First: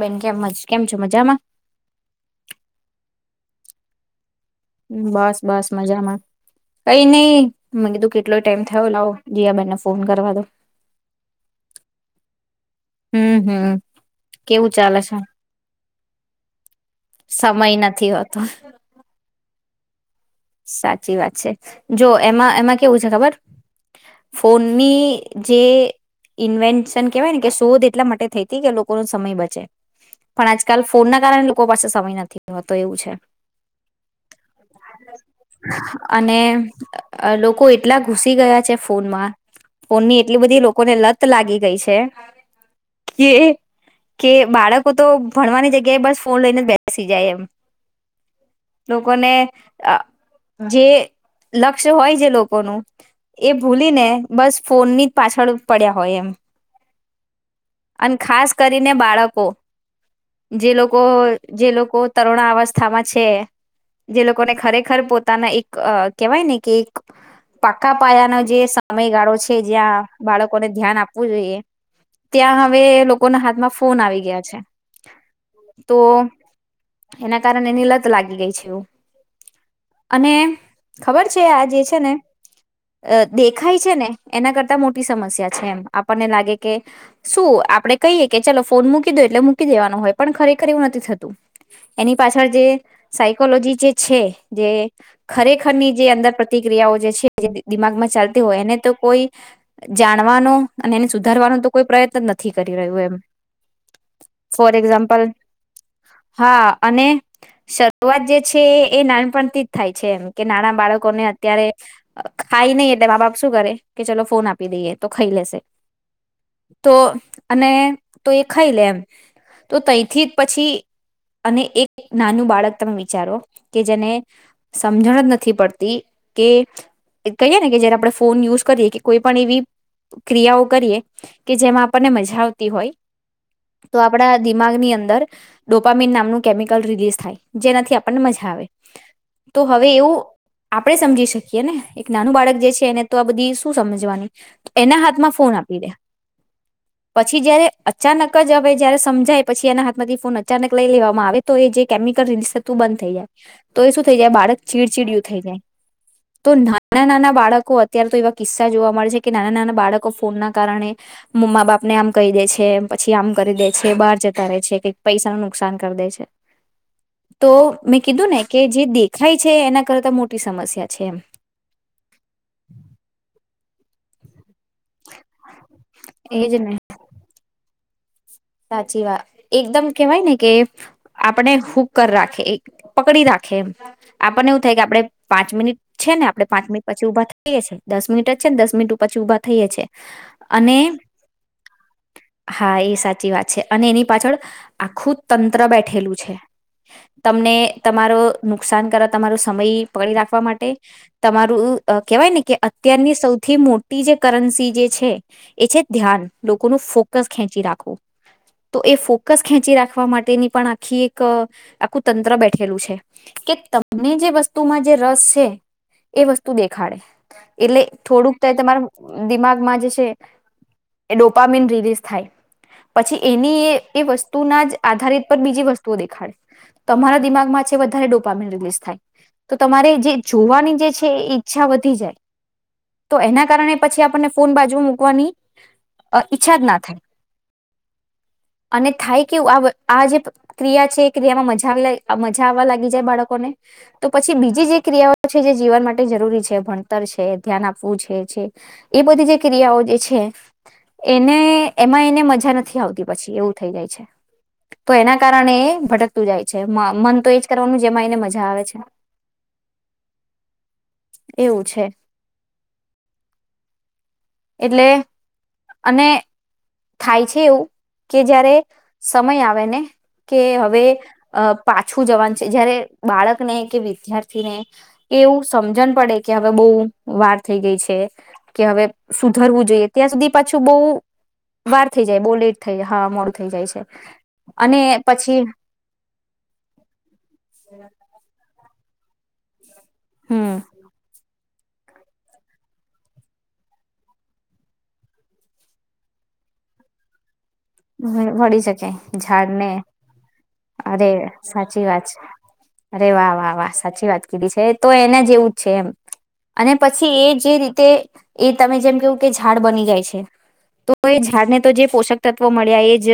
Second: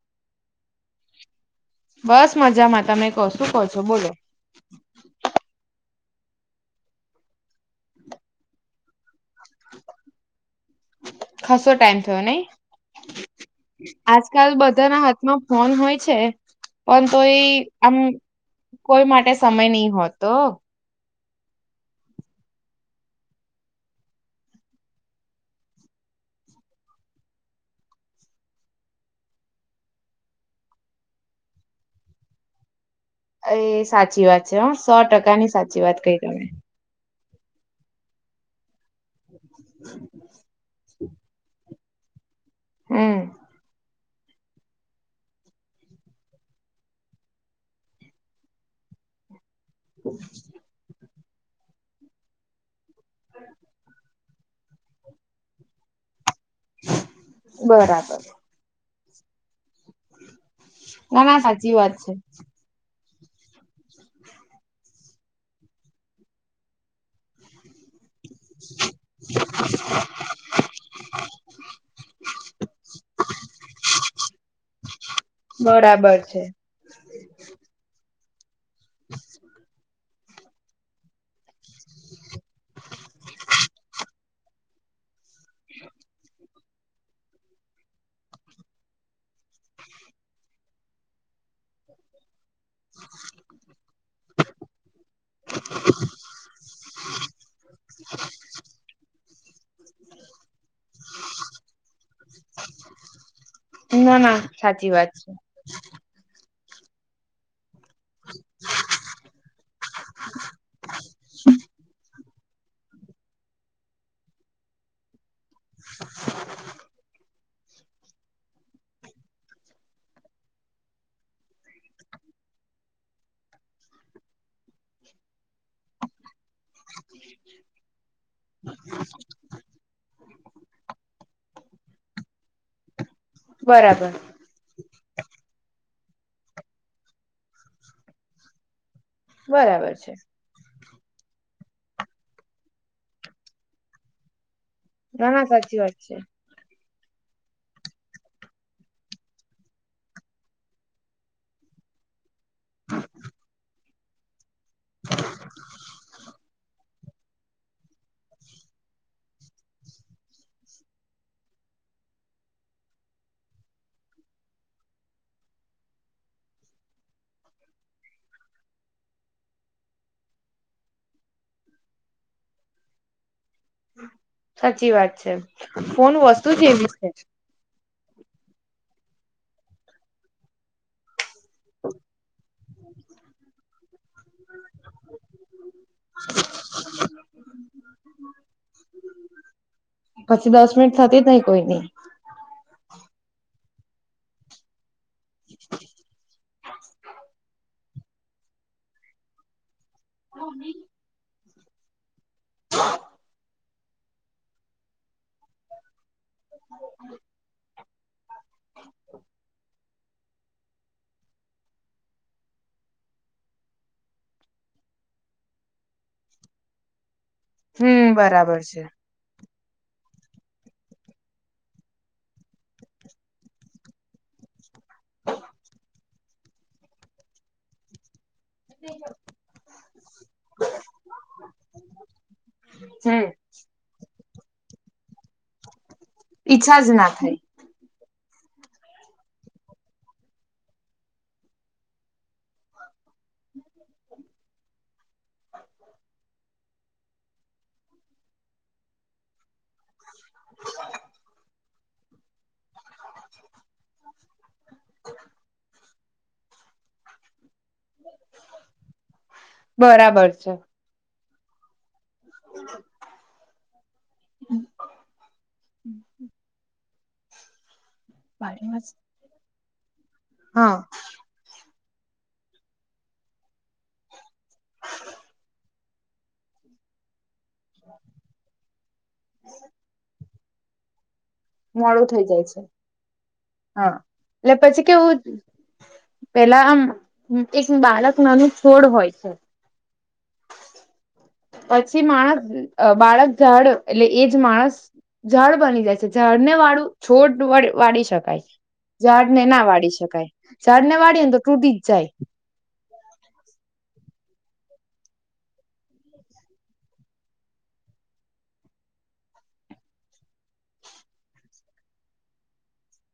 બેન કેમ મજ બસ મજામાં. તમે કહો શું કહો છો બોલો. બસ બસ મજામાં કઈ નહ મે કીધું કેટલો ટાઈમ. થયો લાવો જીયા બેને ફોન કરવા દો. ખાસો ટાઈમ થયો નહી હમ હમ આજકાલ કેવું ચાલે બધાના છે હાથમાં ફોન હોય છે પણ તો એ સમય આમ નથી કોઈ માટે સમય નહી હોત. સાચ સાચી વાત છે જો એમાં એમાં કેવું છે ખબર ફોનની જે ઇન્વેન્શન કેવાય ને કે શોધ એટલા માટે થઈતી કે લોકોનો સમય બચે પણ આજકાલ ફોન ના કારણે લોકો પાસે સમય નથી હોતો એવું છે. એ સાચી વાત છે હ સો ટકા. આની સાચી વાત કઈ અને તમે. લોકો એટલા ઘુસી ગયા છે. ફોનમાં ફોન ની એટલી બધી લોકોને લત લાગી ગઈ છે. હમ છે. કે કે બાળકો તો ભણવાની જગ્યાએ બસ ફોન લઈને જ બેસી જાય એમ લોકોને અ [inaudible] જે લક્ષ્ય હોય જે લોકોનું એ ભૂલી ને બસ ફોનની જ પાછળ પડ્યા હોય એમ. અને બરાબર ખાસ કરીને ને બાળકો જે લોકો ના ના જે સાચી વાત લોકો છે તરુણા અવસ્થા માં છે જે લોકોને ખરેખર પોતે પોતાના એક કેવાય ને કે એક પાકા પાયાનો જે સમયગાળો છે જ્યાં બાળકોને ધ્યાન આપવું જોઈએ ત્યાં હવે લોકોના હાથમાં ફોન આવી ગયા છે તો બરાબર છે એના કારણે એની લત લાગી ગઈ છે. [inaudible] અને ખબર છે આજ જે છે ને દેખાય છે ને એના કરતા મોટી સમસ્યા છે. છે એમ આપણને લાગે કે શું આપડે કહીએ કે ચાલો ફોન મૂકી દો એટલે મૂકી દેવાનો હોય પણ ખરેખર એવું નથી થતું એની પાસે પાછળ જે સાયકોલોજી જે છે ખરેખરની જે અંદર પ્રતિક્રિયાઓ જે છે દિમાગમાં ચાલતી હોય એને તો કોઈ જાણવાનો અને એને સુધારવાનો તો કોઈ પ્રયત્ન નથી કરી રહ્યું એમ ના ના ફોર સાચી વાત એક્ઝામ્પલ છે હા અને સ વાત જે છે એ ના પણતી જ થાય છે એમ કે નાના બાળકોને અત્યારે ખાઈ નહી એટલે મા બાપ શું કરે કે ચલો ફોન આપી દઈએ તો ખાઈ લેશે તો અને તો એ ખાઈ લે એમ તો તઈથી પછી અને એક નાનું બાળક તમે વિચારો કે જેને સમજણ જ નથી પડતી કે કહીએે ને કે જયારે આપણે ફોન યુઝ કરીએ કે કોઈ પણ એવી ક્રિયાઓ કરીએ કે જેમાં આપણને મજા આવતી હોય તો બરાબર આપડા દિમાગની અંદર ડો પમીન નામનું કેમિકલ રિલીઝ થાય જેનાથી આપણને મજા આવે બરાબર છે આપણેે સમજી શકીએ ને એક નાનું બાળક જે છે એને તો આ બધી શું સમજવાની એના ના હાથમાં ના ફોન સાચી આપી દે વાત છે પછી જયારે અચાનક જ હવે જયારે સમજાય પછી એના હાથમાંથી ફોન અચાનક લઈ લેવામાં આવે તો એ જે કેમિકલ રીલીઝ થતું બંધ થઈ જાય તો એ શું થઈ જાય બાર ચીડચીડયું થઈ જાય તો ના નાના નાના બાળકો અત્યારે તો એવા કિસ્સા જોવા મળે છે કે નાના નાના બાળકો ફોનના કારણે મમ્મા બાપને આમ કહી દે છે પછી આમ કરી દે છે બહાર જતા રહે છે કે પૈસાના નુકસાન કરી દે છે તો મેં કીધું ને કે જે દેખાય છે એના કરતા મોટી સમસ્યા છે એમ હમ સાચી વાત છે ફોન વસ્તુ એજ ને જેવી છે [unintelligible] સાચી વાત એકદમ કેવાય ને કે આપણે હુક રાખે એક પકડી રાખે એમ આપણને એવું થાય કે આપણે પાંચ મિનિટ છે ને આપણે પાંચ મિનિટ પછી ઉભા થઈએ છીએ દસ મિનિટ જ છે ને દસ મિનિટ પછી ઉભા થઈએ છીએ પછી દસ અને મિનિટ થતી જ નહી કોઈની હા એ સા સાચી વાત છે અને એની પાછળ આખું તંત્ર બેઠેલું છે તમને તમારો નુકસાન કરો તમારો સમય પકડી રાખવા માટે તમા [inaudible] ક કહેવાય ને કે અત્યારની સૌથી મો જે કરન્સી જે છે એ છે ધ્યાન લોકો ન ફોકસ ખેંચી રાવખું તો એ ફોકસ ખેંચી રાખવા આપ માટેની પણ આખી એક આખું તંત્ર બેઠેલું છે કે તમને જે વસ્તુમાં જે રસ છે એ વસ્તુ દેખાડે એટલે હમ થોડુંક તોય બરાબર તમારે છે દિમાગ માં જ છે, એ ડોપામીન રિલીઝ થાય. પછી એની એ એ વસ્તુના જ આધારિત પર બીજી વસ્તુઓ દેખાડે તમારા દિમાગમાં છે વધારે ડો ડોપામીન રીલીઝ થાય તો તમારે જે જોવાની જે છે એ ઈચ્છા વધી જાય, તો હમ એના કારણે પછી આપણને ફોન બાજુમાં મૂકવાની ઈચ્છા જ ના થાય. અને થાય કેવું આ આ જે ક્રિયા છે એ ક્રિયામાં મઝા મઝા આવવા લાગી જાય બાળકોને તો પછી બીજી જે ક્રિયાઓ છે જે જીવન માટે જરૂરી છે ભણતર છે ધ્યાન આપવું છ છે જે એ બધી જે ક્રિયાઓ જે છે. હે એને એમાં એને મજા ઝા નથી આવતી પછી એવું થઈ જાય છે. તો એના કારણે એ ભટક તો જાય છે મ મન તો એજ કરવાનું જેમાં એને મઝાવે છે. બરાબર છે એવું છે. [inaudible] એટલે અને થાય છે એવું કે જયારે મારી વાત સમય આવે પેને કે હા હવે અ પાછું જવાનું છે, જયારે બાળકને કે વિદ્યાર્થીને એવું સમજણ પડે કે હવે બહુ વાર થઈ ગઈ છે કે હવે સુધરવું જોઈએ ત્યાં સુધી પાછું બહુ વાર થઇ મોડું થઈ જાય બહુ લેટ છે થઇ જાય હા મોડુ હા એટલે પછી કેવું પેલા આમ એક બાળક નાનું છોડ હોય છે. હમ. પછી માણસ બાળક ઝાડ એટલે એજ માણસ ઝાળ બની જાય છે ઝાળ ને વાળું છોડ [unintelligible] વાળી હમ શકાય. વળી શકે ઝાડ ને ના ઝાડને વાળી શકાય ઝાડ ને અરે વાળીએ ને તો તૂટી જ સાચી વાત છે જાય. અરે વાહ વાહ વાહ સાચી વાત કીધી છે, તો એને જેવું જ છે એમ અને પછી એ જે રીતે એ તમે જેમ કેવું કે ઝાડ બની જાય છે, તો એ ઝાડ ને તો જે પોષક તત વ મળ્યા એજ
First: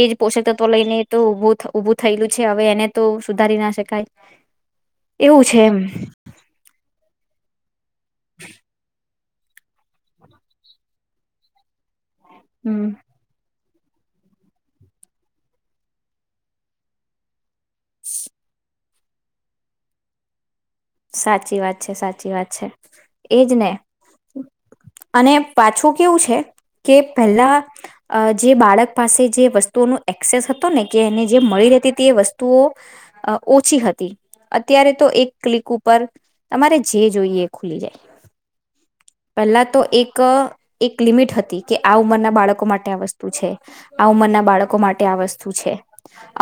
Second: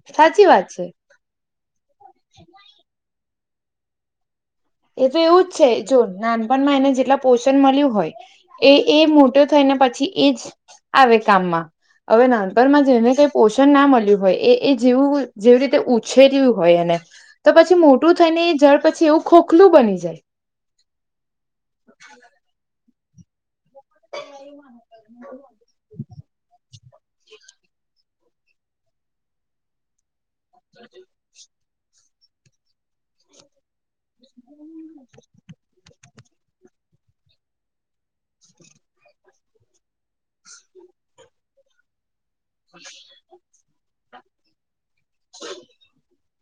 એજ સાચી વાત પોષકતત્વ છે લઈને તો ઉભું થ ઊભું થયેલું છે હવે એને તો સુધારી ના શકાય. એ તો એવું જ છે જો નાનપણમાં એના જેટલા પોષણ મળ્યું હોય. એ એ મૂર થઈને પછી એજ આવે કામમાં. હવે નાનપણમાં હમ જેને કઈ પોષ ના મળ્યું હોય એ એ જેવું જેવી રીતે ઉછેર્યું હોય એને. તો પછી મોટું થઈને જડ પછી ખોખલું બની જાય. સાચી વાત છે સાચી વાત છે. એજ ને. અને પાછું કેવું છે કે પેલા અ જે બાળક પાસે જે વસ્તુઓનો એક્સેસ હતો ને કે એને જે મળી રહે તે એ વસ્તુ તુંઓ, ઓછી હતી. અત્યારે તો એક ક્લિક ઉપર તમારે જે જોઈએ એ ખુલી જાય. [inaudible] પહેલા તો એક એક એક લિમિટ હતી કે આ ઉંમરના બાળકો માટે આ વસ્તુ છે, આ ઉંમરના બાળકો માટે આ વસ્તુ છે.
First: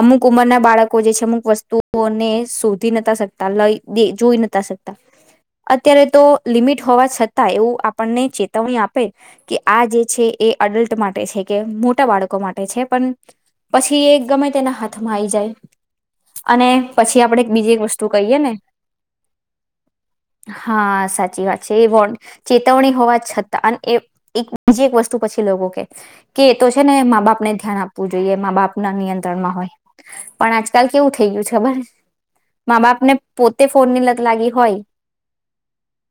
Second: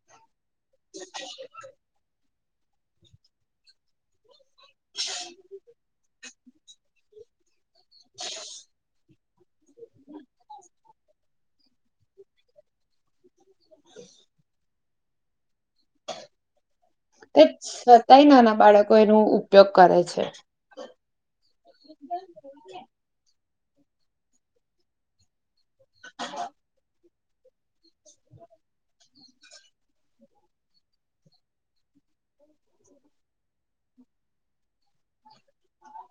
અમુક ઉંમરના બાળકો જે છે અમુક વસ્તુઓને શધ થી ન શકતા, લઈ જોઈ નથી સકતા, અત્યારે તો લિમિટ હોવા છતાં એવું આપણને ચેતવણી આપે, કે આ જે છે એ અડલ્ટ માટે છે કે મો મોટા બાળકો માટે છે પણ પછી એક ગમે તેના થમાં આવી જાય. અને પછી આપણે તે એક બીજી એક વસ્તુ છતાંય કહીએ ને. નાના બાળકો એનો ઉપયોગ કરે છે હા સાચી વાત છે એ ચેતવણી હોવા છતાં એ એક બીજી એક વસ્તુ પછી લોકો કે એ તો છે ને મા બાપ ને ધ્યાન આપવું જોઈએ મા બાપ ના નિયંત્રણમાં હોય પણ આજકાલ કેવું થઈ ગયું છે ખબર મા બાપને પોતે ફોનની લાગી હોય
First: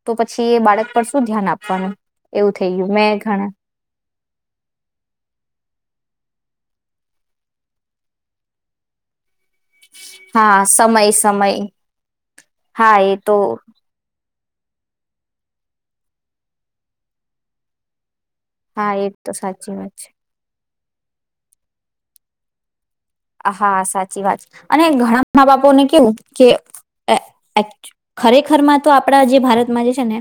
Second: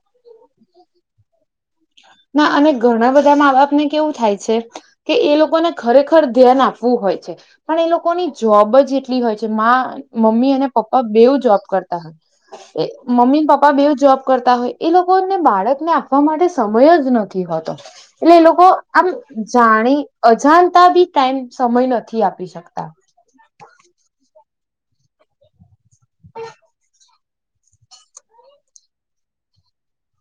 તો પછી એ બાળક પર શું ધ્યાન આપવાનું ના એવું અને થઈ ગયું ઘણા મેં બધા મા બાપને કેવું થાય છે કે એ લોકોને ખરેખર ધ્યાન આપ વુ હોય છે પણ એ લોકોની જોબ જ એટલી હોય કે મા મમ્મી હા અને પપ્પા સમય બેવું જોબ સમય કરતા હોય હા એ તો મમ્મી ન પપ્પા બેવ જોબ કરતા હોય એ લોક કોને બાળકને આપવા માટે સમય જ નથી હોતો. એટલે એ લોકો હા એ આમ તો સાચી વાત જાણી છે. અજાણ તા બી ટાઈમ સમય નથી આપી શકતા. હા, સાચી વાત અને ઘણા મા બાપોને કેવું કે એ એકચ્ ખરેખરમાં તો આપણા જે ભારતમાં જે છે ને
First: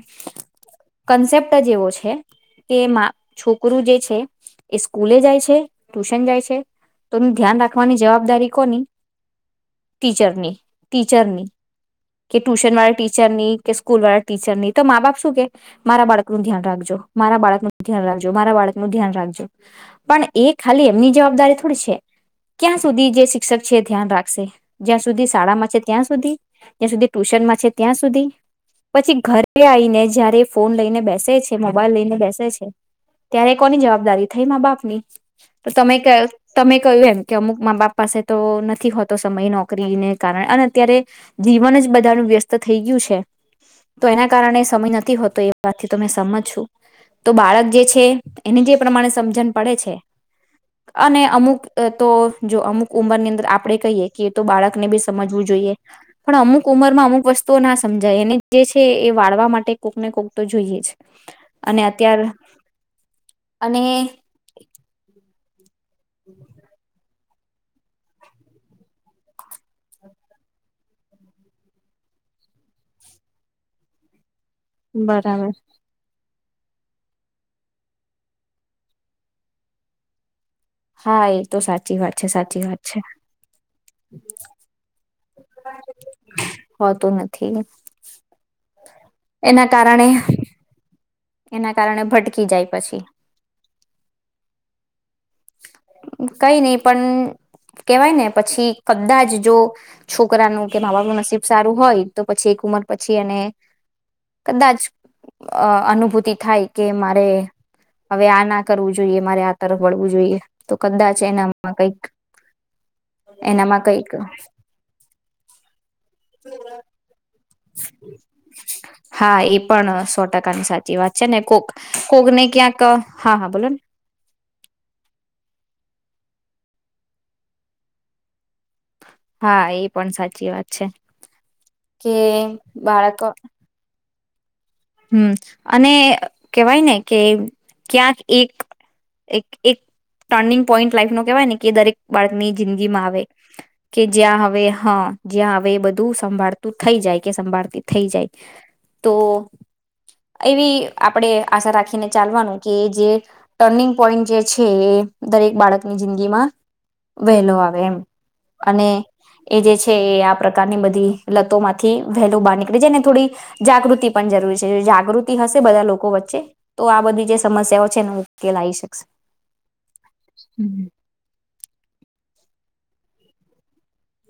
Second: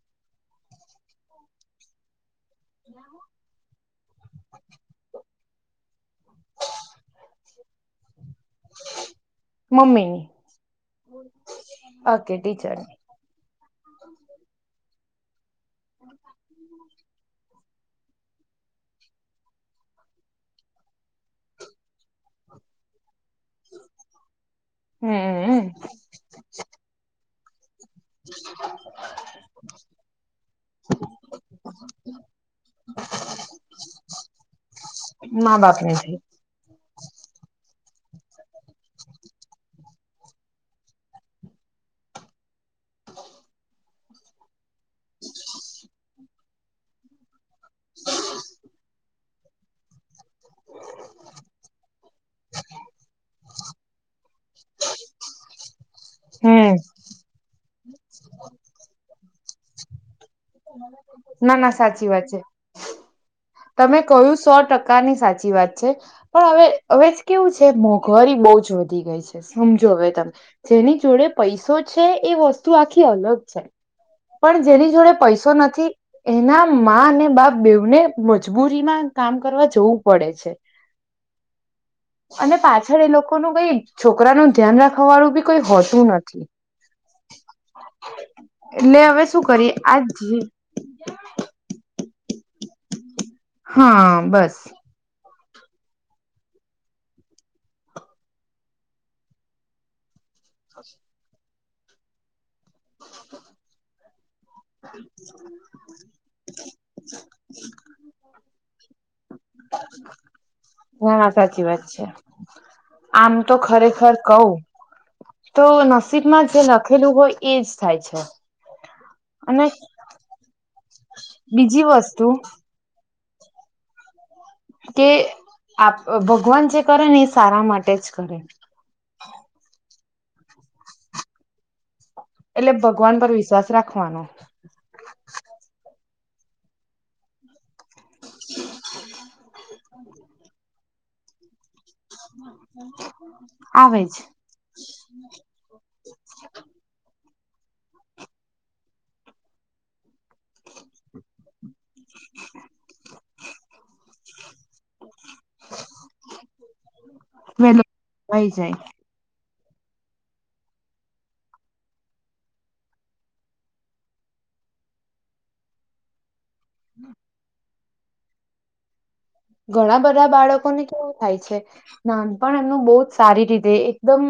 કન્સેપ્ટ જ એવો છે કે મા છોકરી ગુરુ જે છે એ સ્કૂલે જાય છે, ટ્યુશન જાય છે તો એનું ધ્યાન રાખ વાની જવાબદારી કોની મમ્મીની ટીચરની, ટીચરની ઓકે કે ટીચરની ટુશનવાળા ટીચરની. કે સ્કૂલવાળા ટીચરની તો મા બાપ શું કે મારા બાળકનું ધ્યાન રાખજો. મારા બાળકનું ધ્યાન રાખજો મારા બાળકનું ધ્યાન રાખજો પણ એ ખાલી એમની જવાબદારી થોડી છે કયાં સુધી જે શિ ક્ષક છે એ ધ્યાન રાખશે જ્યાં સુધી શાળામાં છે હમ ત્યાં સુધી [unintelligible] ટ્યુશનમાં છે ત્યાં સુધી પછી ઘરે આઈને જયારે એ ફોન લઈને બેસે છે, મોબાઈલ લઈને બેસે છે ત્યારે કોની જવાબદારી થઈ મા બાપ ની મા તો બાપની થઈ તમે કય કહ્યું એમ મા બાપ પાસે તો નથી હોતો સમય નોકરીને કારણે અને અત્યારે જીવન જ બધાનું વ્યસ્ત થઈ ગયું છે તો એના કારણે સમય નથી હોતો એ વાતથી તો મે સંમત છું. તો બાળક જે છે એને જે પ્રમાણે સમજણ પડે છે અને અમુક અ જો અમુક ઉંમર અંદર આપણે કહીએ કે એ તો બાળકને બી સમજવું જોઈએ પણ અમુક હમ ઉંમર માં અમુક વસ્ તો ના સમજાય એને જે છે એ વાળવા માટે કોકને કોક તો જોઈએ જ ના ના અને સાચી અત્યાર વાત છે અને તમે કહ્યું સો ટકાની સા [unintelligible] વાત પણ હવે હવે કેવું છે, મોંઘવારી બહ જ વધી ગઈ છે, સમજો હવે તમે જેની જોડે પૈસો છે, એ વસ્તુ આખી અલગ છે. પણ જેની જોડે બરાબર પૈસો નથી. એના અને બાપ બેવને. મજબૂરી માં કામ કરવા જવું પડે છે. હા એ તો સાચી વાત છે અને સાચી વાત છે પાછળ એ લોકો ન કઈ છોકરાનું ધ્યાન રાખવા [unintelligible] વાળું બી કોઈ હોતું નથી હોતું નથી એટલે હવે શું એના કરી આજ કારણે એના કારણે ભટકી જાય. પછી હા બસ કઈ [unintelligible] પણ કેવાય ને પછી કદાચ જો. છોકરાનું કે [unintelligible] બાવાનું નસીબ સારું હોય તો પછી ઉમર પછી અને કદાચ અનુભૂતિ થાય કે મારે હવે આ ના કરવું જોઈએ મારે આ તરફ વળ વું જોઈએ. નાા સાચી વાત છે, આમ તો એનામાં કઈક ખરેખર કવ તો નસીબમાં જે લખેલું હોય. એજ થાય છે હા એ અને પણ સો ટકાની સાચી વાત છે, ને કોક બીજી કોક વસ્તુ ને ક્યાંક હા હા બોલો ને કે આપ ભગવાન જે કરે ને એ સારા માટે જ કરે. હા એ પણ સાચી વાત છે કે એટલે ભગવાન બાળક પર વિશ્વાસ રાખવાનો. હમ અને કેવાય ને કે ક્યાંક એક એક એક ટર્નિંગ પોઈન્ટ લાઈફ નો કવા ને કે દરેક બાળકની જિંદગી માં આવે કે આવે જ જ્યાં હવે હા જ્યાં હવે એ બધું સંભાળતું થઈ જાય. કે સંભાળતી થઈ જાય તો [inaudible] એવી આપણે આશા રાખીને ચાલવાનું કે જે ટર્નિંગ પોઈન્ટ જે છે, એ દરેક બાળકની જિંદગીમાં વહેલો આવે વેલો એમ થઈ જાય અને એ જે છે, એ આ પ્રકારની બધી લતો માંથી [unintelligible] બહાર નીકળે છેને થોડી જાગૃતિ પણ જરૂરી છે. જાગૃતિ હશે બધા લોકો વચ્ચે તો આ બધી જે સમસ્યાઓ એ ન ઉકેલ આવી શકશે. ઘણા બધા બાળકો ને હમ કેવું થાય છે, નાની પણ એમનું બહુ જ સારી રીતે એકદમ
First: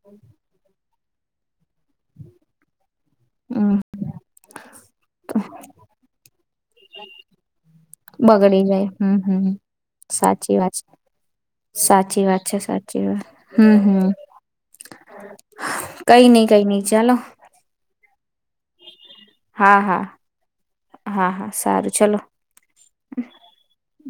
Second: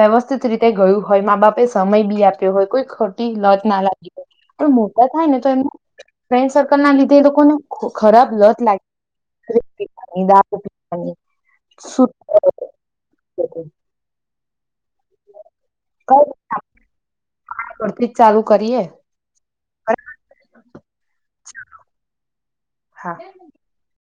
વ્યવસ્થિત રીતે ગયું. હોય મા બાપે સમય બી આપ્યો હોય કોઈ ખ લત હમ ના લાગી પણ મોટા થાય ને તો એ ફ્રેન્ડ સર્કલ ના લીધે એ લોકોને ખરાબ લત લાગી મ સાચી દારૂ વાત છે પીવાની સુ સાચી વાત છે સાચી વાત હમ હમ. કઈ નઈ કઈ નઈ ચાલો. કરતી જ ચાલુ કરીએ. હા હા, હા હા સારું ચલો. હા.